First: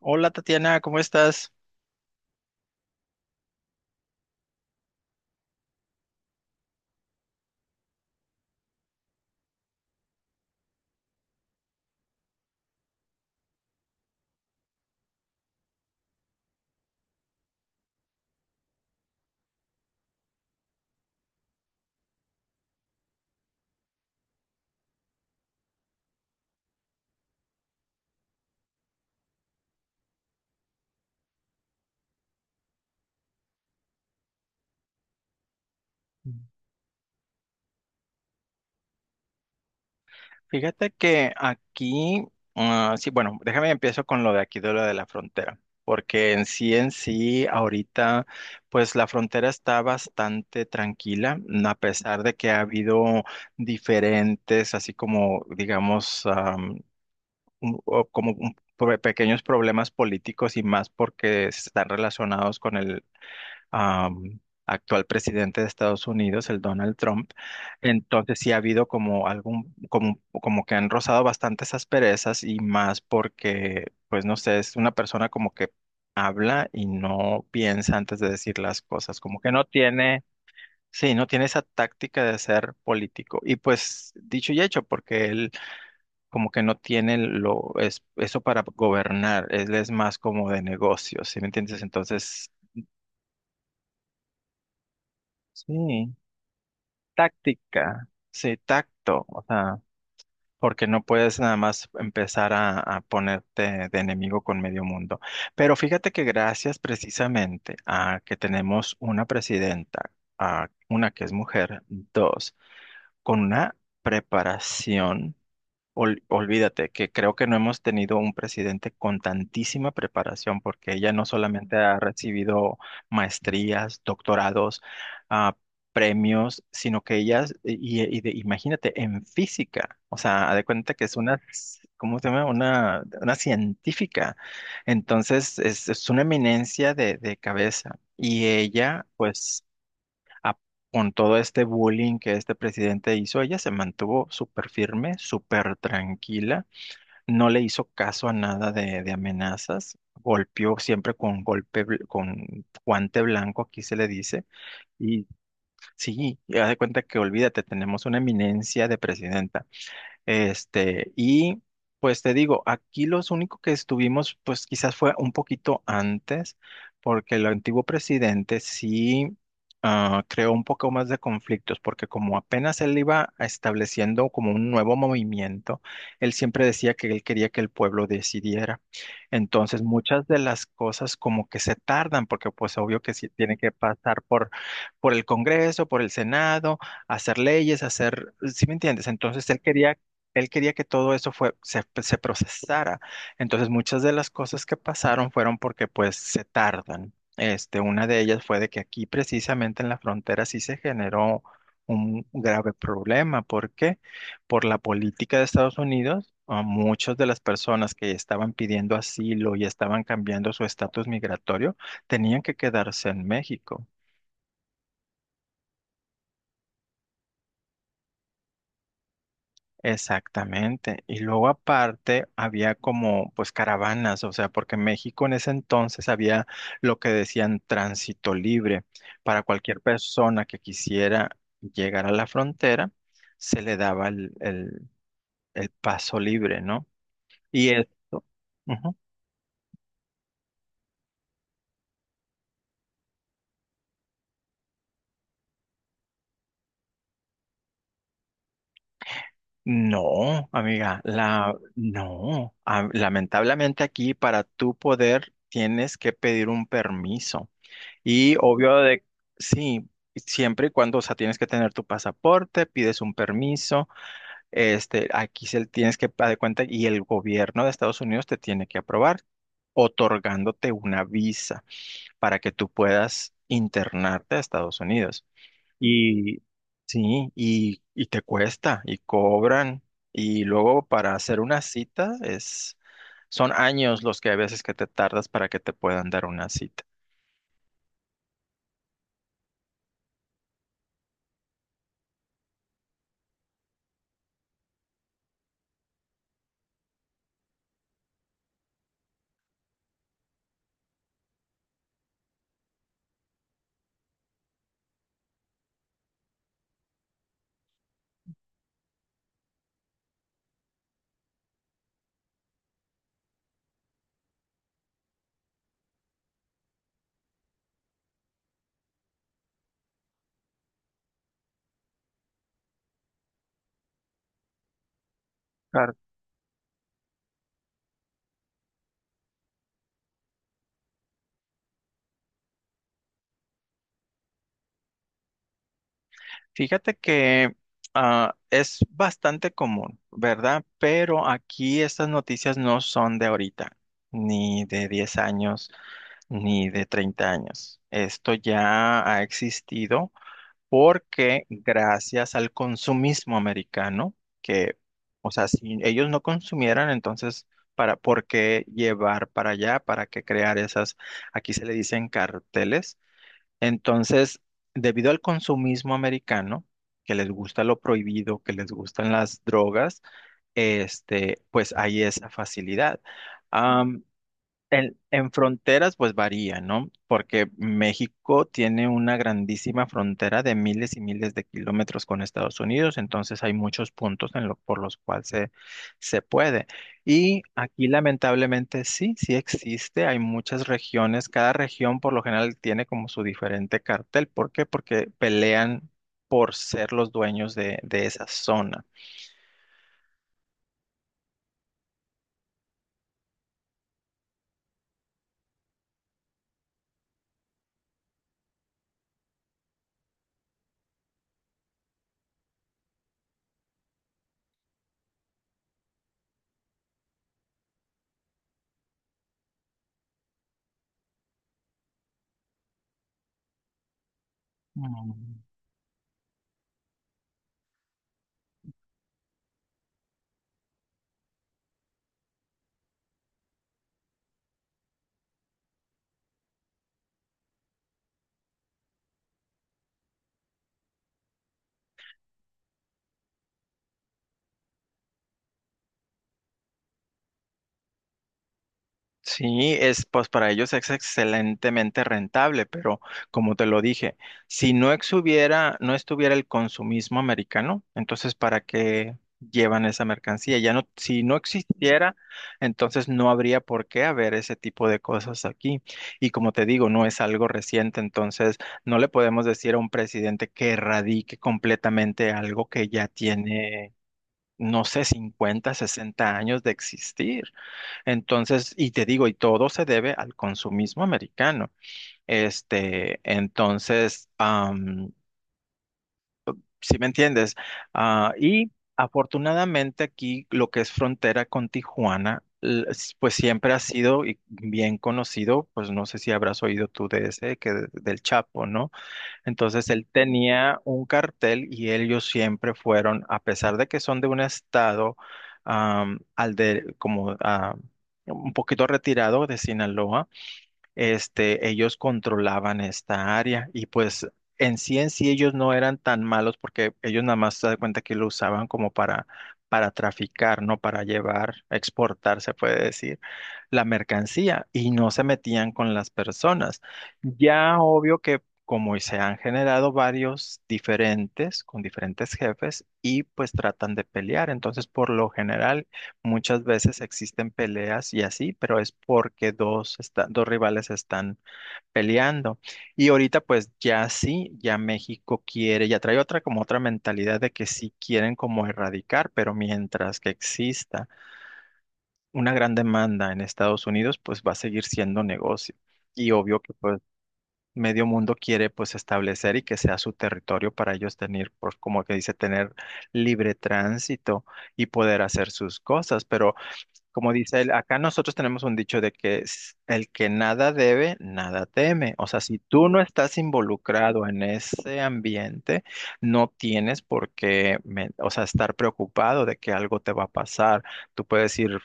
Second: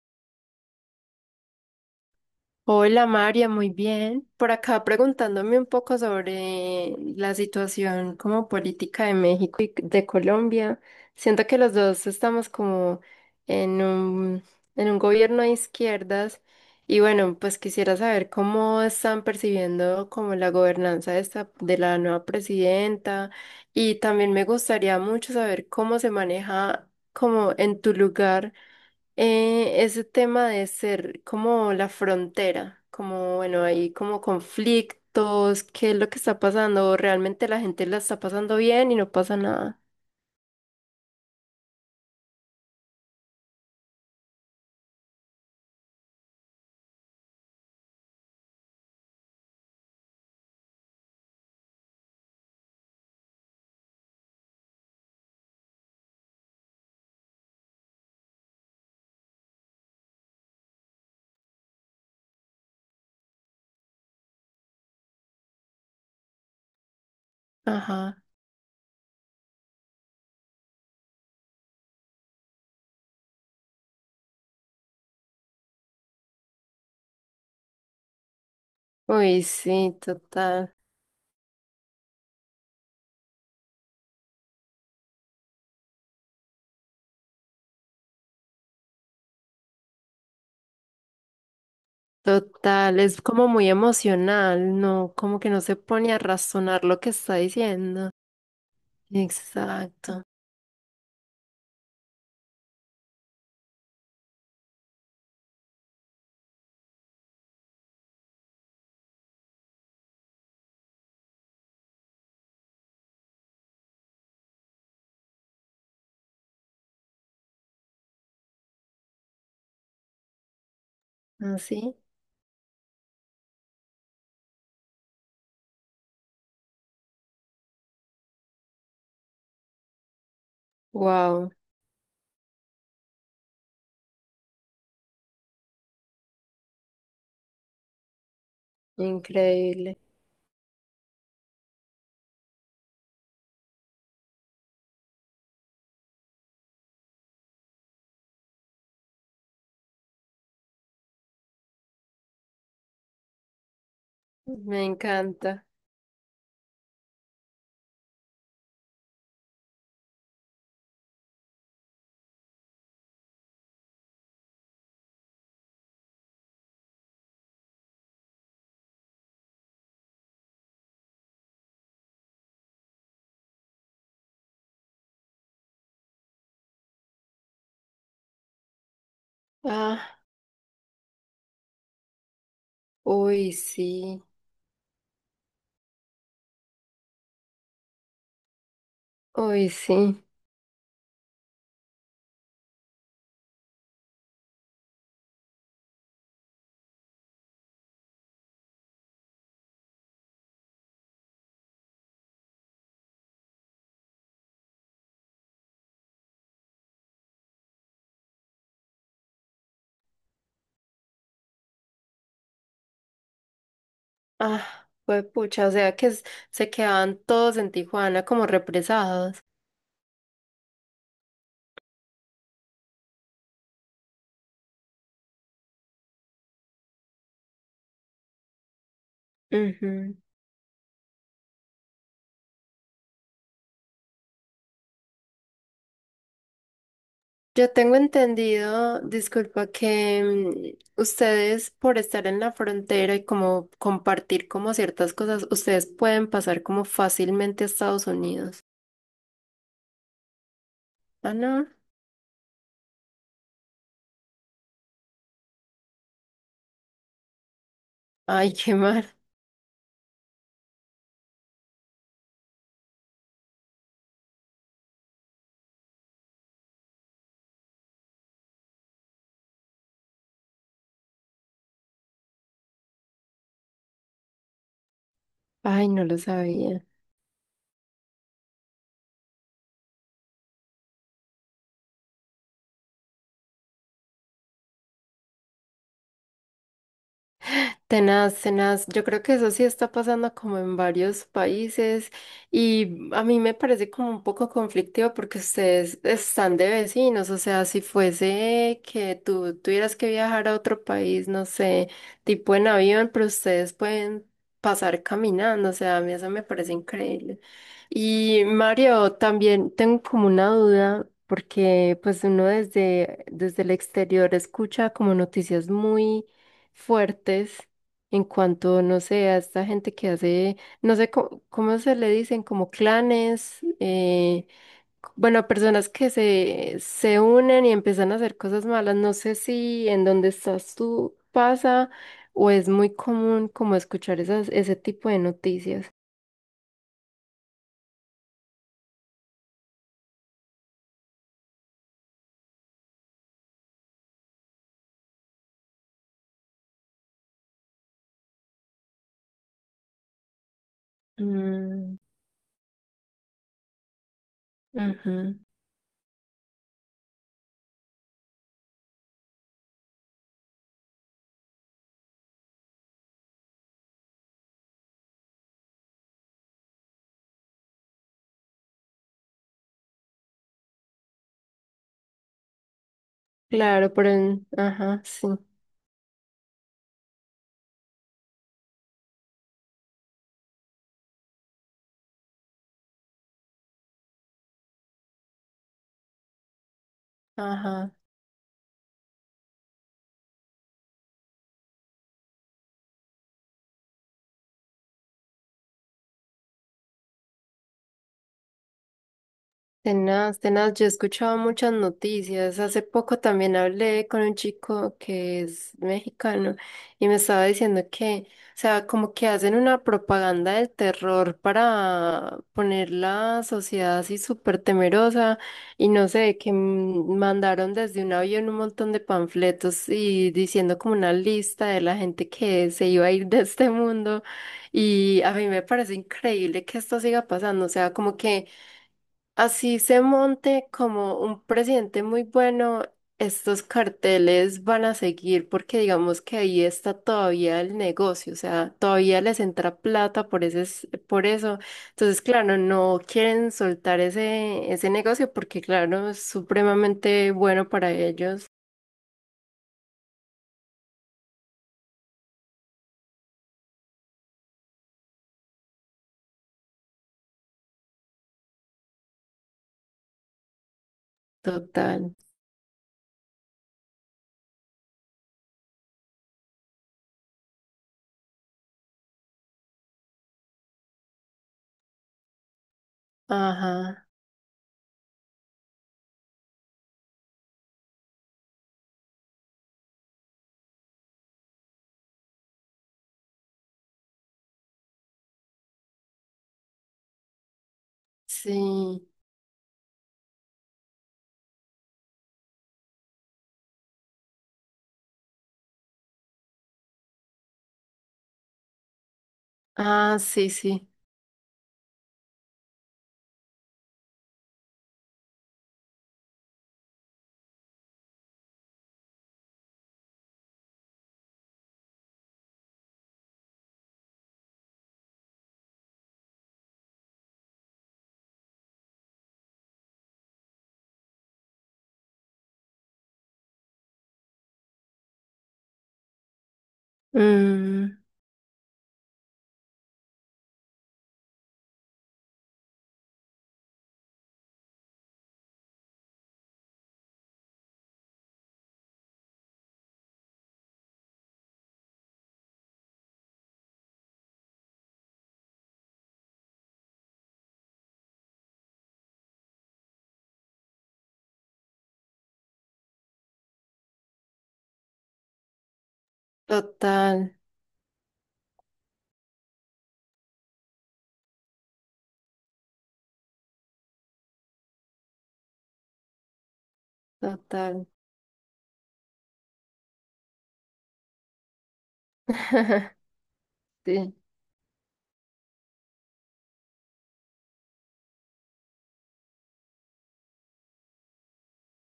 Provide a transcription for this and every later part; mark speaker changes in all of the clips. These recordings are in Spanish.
Speaker 1: Hola Tatiana, ¿cómo estás?
Speaker 2: Hola María, muy bien. Por acá preguntándome un poco sobre la situación como política de México y de Colombia. Siento que los dos estamos como en un, en un gobierno de izquierdas y bueno, pues quisiera saber cómo están percibiendo como la gobernanza de esta, de la nueva presidenta y también me gustaría mucho saber cómo se maneja como en tu lugar. Ese tema de ser como la frontera, como bueno, hay como conflictos, qué es lo que está pasando, realmente la gente la está pasando bien y no pasa nada.
Speaker 1: Fíjate que aquí, sí, bueno, déjame empiezo con lo de aquí, de lo de la frontera, porque en sí, ahorita, pues la frontera está bastante tranquila, mm, a pesar de que ha habido diferentes, así como, digamos, un- o como un- pro- pequeños problemas políticos y más porque están relacionados am, actual presidente de Estados Unidos, el Donald Trump.
Speaker 2: Ajá.
Speaker 1: Entonces sí ha habido como algún, como, como que han rozado bastantes asperezas y más porque, pues no sé, es una persona como que habla y no piensa antes de decir las cosas, como
Speaker 2: Uy,
Speaker 1: que no
Speaker 2: sí,
Speaker 1: tiene,
Speaker 2: total,
Speaker 1: sí, no tiene esa táctica de ser político. Y pues dicho y hecho, porque él como que no tiene lo, es, eso para gobernar, él es más como de negocios, ¿sí me entiendes? Entonces,
Speaker 2: total, es como muy emocional, ¿no? Como que no se pone
Speaker 1: sí.
Speaker 2: a razonar lo que está
Speaker 1: Táctica,
Speaker 2: diciendo.
Speaker 1: sí, tacto, o sea,
Speaker 2: Exacto,
Speaker 1: porque no puedes nada más empezar a ponerte de enemigo con medio mundo. Pero fíjate que gracias precisamente a que tenemos una presidenta, a una que es mujer, dos, con una preparación. Olvídate que creo que no hemos tenido un presidente con tantísima preparación, porque ella no solamente
Speaker 2: así.
Speaker 1: ha recibido maestrías, doctorados, ah, premios, sino que ella, imagínate, en física, o sea, haz de cuenta que es una,
Speaker 2: Wow,
Speaker 1: ¿cómo se llama? Una científica. Entonces, es una eminencia de cabeza. Y ella, pues
Speaker 2: increíble,
Speaker 1: a- con todo este bullying que este presidente hizo, ella se mantuvo súper firme, súper tranquila, no le hizo caso a nada de, de amenazas, golpeó siempre con golpe, con guante blanco, aquí se le dice,
Speaker 2: me
Speaker 1: y
Speaker 2: encanta.
Speaker 1: sí, ya de cuenta que olvídate, tenemos una eminencia de presidenta. Este, y pues te digo, aquí los únicos que estuvimos, pues quizás fue un poquito antes, porque el antiguo presidente sí creó un poco más de conflictos, porque como apenas él iba estableciendo como un nuevo movimiento, él siempre decía que él quería que el pueblo decidiera. Entonces,
Speaker 2: Ah,
Speaker 1: muchas de las cosas como que se tardan, porque pues obvio que sí
Speaker 2: uy,
Speaker 1: tiene que
Speaker 2: sí,
Speaker 1: pasar por el Congreso, por el Senado hacer leyes, hacer, ¿sí me entiendes?
Speaker 2: uy, sí.
Speaker 1: Él quería que todo eso fue, se procesara. Entonces, muchas de las cosas que pasaron fueron porque pues se tardan. Este, una de ellas fue de que aquí precisamente en la frontera sí se generó un grave problema. ¿Por qué? Por la política de Estados Unidos, a muchas de las personas que estaban pidiendo asilo y estaban cambiando su estatus migratorio tenían que quedarse en México.
Speaker 2: Ah, fue pucha, o sea que s- se quedaban todos en Tijuana como represados.
Speaker 1: Exactamente. Y luego aparte había como pues caravanas, o sea, porque México en ese entonces había lo que decían tránsito libre. Para cualquier
Speaker 2: Ujú.
Speaker 1: persona que quisiera llegar a la frontera, se le daba el paso libre, ¿no?
Speaker 2: Yo
Speaker 1: Y
Speaker 2: tengo
Speaker 1: esto,
Speaker 2: entendido,
Speaker 1: ujú.
Speaker 2: disculpa, que ustedes por estar en la frontera y como compartir como ciertas cosas, ustedes pueden pasar como fácilmente a Estados Unidos.
Speaker 1: No, amiga,
Speaker 2: Ah,
Speaker 1: la,
Speaker 2: no.
Speaker 1: no. Ah, lamentablemente aquí para tú poder tienes que pedir un permiso. Y
Speaker 2: Ay, qué
Speaker 1: obvio de,
Speaker 2: mal.
Speaker 1: sí, siempre y cuando, o sea, tienes que tener tu pasaporte, pides un permiso, este, aquí se tienes que dar cuenta y el gobierno de Estados Unidos te tiene que aprobar, otorgándote una visa para que tú puedas internarte a Estados Unidos.
Speaker 2: Ay, no lo
Speaker 1: Y
Speaker 2: sabía.
Speaker 1: sí, y te cuesta, y cobran, y luego para hacer una cita es, son años los que a veces que te tardas para que te puedan dar una cita.
Speaker 2: Tenaz, tenaz. Yo creo que eso sí está pasando como en varios países y a mí me parece como un poco conflictivo porque ustedes están de vecinos, o sea, si fuese que tú tuvieras que viajar a otro país, no sé, tipo en avión, pero ustedes pueden pasar caminando, o sea, a mí eso me parece increíble. Y Mario, también tengo como una duda. Porque pues uno desde el exterior escucha como noticias muy fuertes en cuanto, no sé, a esta gente que hace, no sé cómo, cómo se le dicen, como clanes, c- bueno, personas que se unen y empiezan a hacer cosas malas. No sé si en donde estás tú pasa o es muy común como escuchar esas, ese tipo de noticias.
Speaker 1: Fíjate que es bastante común, ¿verdad? Pero aquí estas noticias no son de ahorita, ni de 10 años, ni de 30 años. Esto ya ha existido porque
Speaker 2: Mm,
Speaker 1: gracias al consumismo americano, que, o
Speaker 2: ujú.
Speaker 1: sea, si ellos no consumieran, entonces, para, ¿por qué llevar para allá? ¿Para qué crear esas, aquí se le dicen carteles? Entonces, debido al consumismo americano, que les gusta lo prohibido, que les gustan las drogas, este, pues hay esa facilidad.
Speaker 2: Claro, por el, ajá,
Speaker 1: En,
Speaker 2: sí,
Speaker 1: en fronteras, pues varía, ¿no? Porque México tiene una grandísima frontera de miles y miles de kilómetros con Estados Unidos, entonces hay muchos puntos por los cuales se puede. Y aquí
Speaker 2: ajá.
Speaker 1: lamentablemente sí, sí existe, hay muchas regiones, cada región por lo general tiene como su diferente cartel. ¿Por qué? Porque pelean por ser los dueños de esa zona.
Speaker 2: Tenaz, tenaz, yo he escuchado muchas noticias. Hace poco también hablé con un chico que es mexicano y me estaba diciendo que, o sea, como que hacen una propaganda del terror para poner la sociedad así súper temerosa y no sé, que mandaron desde un avión un montón de panfletos y diciendo como una lista de la gente que se iba a ir de este mundo y a
Speaker 1: Mm.
Speaker 2: mí me parece increíble que esto siga pasando, o sea, como que... Así se monte como un presidente muy bueno, estos carteles van a seguir porque digamos que ahí está todavía el negocio, o sea, todavía les entra plata por ese, s- por eso. Entonces, claro, no quieren soltar ese, ese negocio porque, claro, es supremamente bueno para ellos.
Speaker 1: Sí, es pues para ellos es excelentemente rentable, pero como te lo dije, si no exhubiera, no estuviera el consumismo americano, entonces ¿para qué llevan esa mercancía? Ya no, si no
Speaker 2: Total.
Speaker 1: existiera, entonces no habría por qué haber ese tipo de cosas aquí. Y como te digo, no es algo reciente, entonces no le podemos decir a un presidente que erradique completamente algo que ya tiene
Speaker 2: Ajá.
Speaker 1: no sé, 50 60 años de existir. Entonces, y te digo, y todo se debe al consumismo americano. Este, entonces, si me entiendes, ah, y
Speaker 2: Sí.
Speaker 1: afortunadamente aquí lo que es frontera con Tijuana, pues siempre ha sido y bien conocido, pues no sé si habrás oído tú de ese, que del Chapo, ¿no? Entonces él
Speaker 2: Ah, sí,
Speaker 1: tenía
Speaker 2: sí.
Speaker 1: un cartel y ellos siempre fueron, a pesar de que son de un estado am, al de como ah, un poquito retirado de Sinaloa, este, ellos controlaban esta área y pues en sí ellos no eran tan malos porque ellos nada más se dan cuenta que lo usaban como para traficar, no para llevar, exportar, se puede decir la mercancía y no se metían con las personas. Ya
Speaker 2: Mm,
Speaker 1: obvio que como se han generado varios diferentes con diferentes jefes y pues tratan de pelear. Entonces, por lo general, muchas veces existen peleas y así, pero es porque dos, dos rivales están peleando. Y ahorita pues ya sí, ya México quiere, ya trae otra como otra mentalidad de que sí quieren como erradicar, pero mientras que exista una gran demanda en Estados Unidos, pues va a seguir siendo negocio. Y obvio que pues
Speaker 2: total,
Speaker 1: medio mundo quiere pues establecer y que sea su territorio para ellos tener, pues como que dice, tener libre tránsito y poder hacer sus cosas. Pero como dice él,
Speaker 2: total.
Speaker 1: acá nosotros tenemos un dicho de que el que nada debe, nada teme. O sea, si tú no estás
Speaker 2: Sí.
Speaker 1: involucrado en ese ambiente, no tienes por qué, o sea, estar preocupado de que algo te va a pasar. Tú puedes ir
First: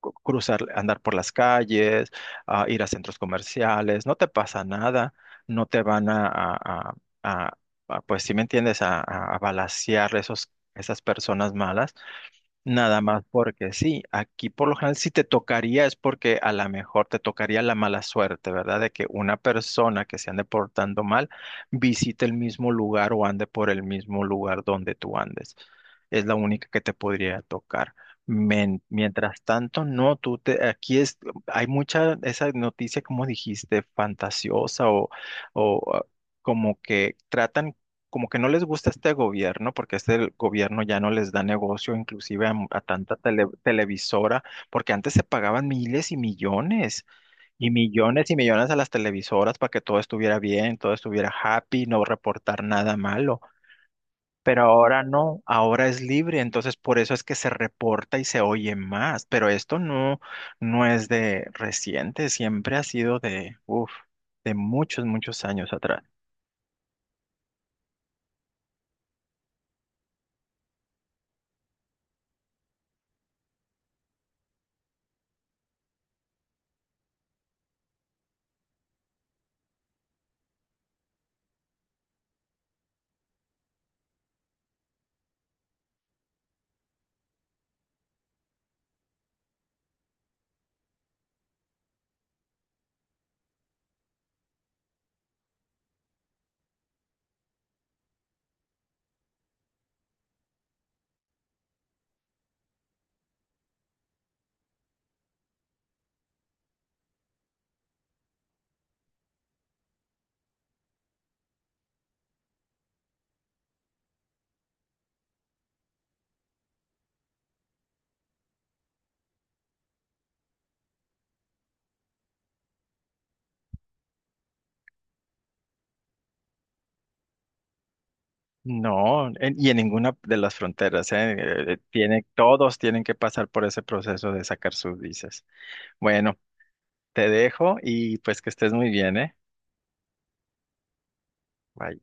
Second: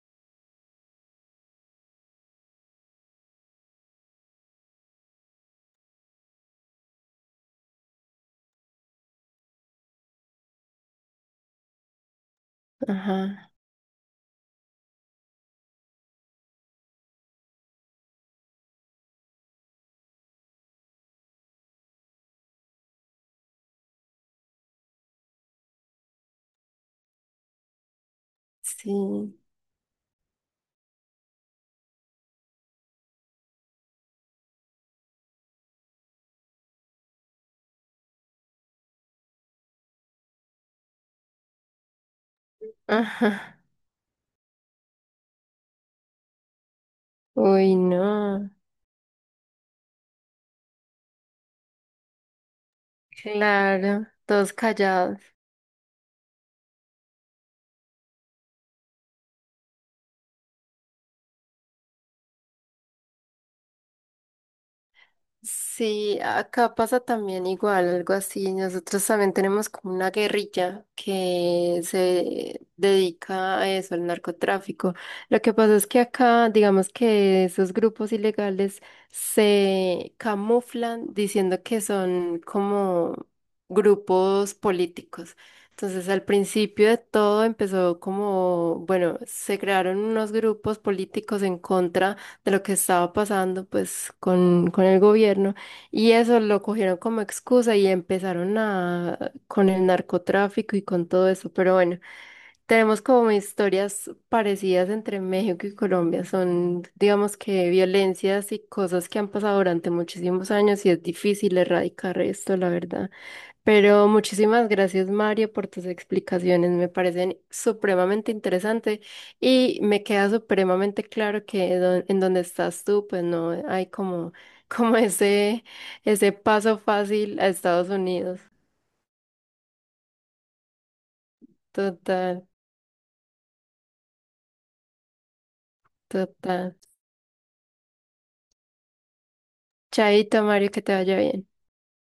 Speaker 1: cruzar, andar por las calles, ir a centros comerciales, no te pasa nada, no te van a- a- a, pues si me entiendes, a balacear esos, esas personas malas. Nada más
Speaker 2: Ajá.
Speaker 1: porque sí, aquí por lo general si te tocaría es porque a lo mejor te tocaría la mala suerte, ¿verdad? De que una persona que se ande portando mal visite el mismo lugar o ande por el mismo lugar donde tú andes. Es la única que te podría tocar.
Speaker 2: Sí.
Speaker 1: Mientras tanto, no, tú te, aquí es, hay mucha, esa noticia, como dijiste, fantasiosa o, o ah, como que tratan como que no les gusta este gobierno, porque este gobierno ya no les da negocio, inclusive a, a tanta
Speaker 2: Ajá.
Speaker 1: televisora, porque antes se pagaban miles y millones, y
Speaker 2: Uy,
Speaker 1: millones y
Speaker 2: no.
Speaker 1: millones a las televisoras para que todo estuviera bien, todo estuviera happy, no reportar nada malo.
Speaker 2: Claro, todos
Speaker 1: Pero ahora
Speaker 2: callados.
Speaker 1: no, ahora es libre, entonces por eso es que se reporta y se oye más. Pero esto no, no es de reciente, siempre ha sido de, uf, de muchos, muchos años atrás.
Speaker 2: Sí, acá pasa también igual, algo así. Nosotros también tenemos como una guerrilla que se dedica a eso, al narcotráfico. Lo que pasa es que acá, digamos que esos grupos ilegales se camuflan diciendo que son como grupos políticos. Entonces, al principio de todo empezó como, bueno, se crearon unos grupos políticos en contra de lo que estaba pasando pues con el gobierno y eso lo cogieron como excusa y empezaron a con el narcotráfico y con todo eso, pero bueno, tenemos como historias parecidas entre México y Colombia, son digamos que violencias y cosas que han pasado durante muchísimos años y es difícil erradicar esto, la verdad. Pero muchísimas gracias, Mario, por tus explicaciones. Me parecen supremamente interesantes y me queda supremamente claro que don- en donde estás tú, pues no hay como, como ese paso fácil a Estados Unidos.
Speaker 1: No, y en ninguna de las fronteras, ¿eh? Tiene,
Speaker 2: Total,
Speaker 1: todos tienen que pasar por ese proceso de sacar sus visas. Bueno,
Speaker 2: total.
Speaker 1: te dejo y pues que estés muy bien, ¿eh?
Speaker 2: Chaito, Mario, que te vaya bien.
Speaker 1: Bye.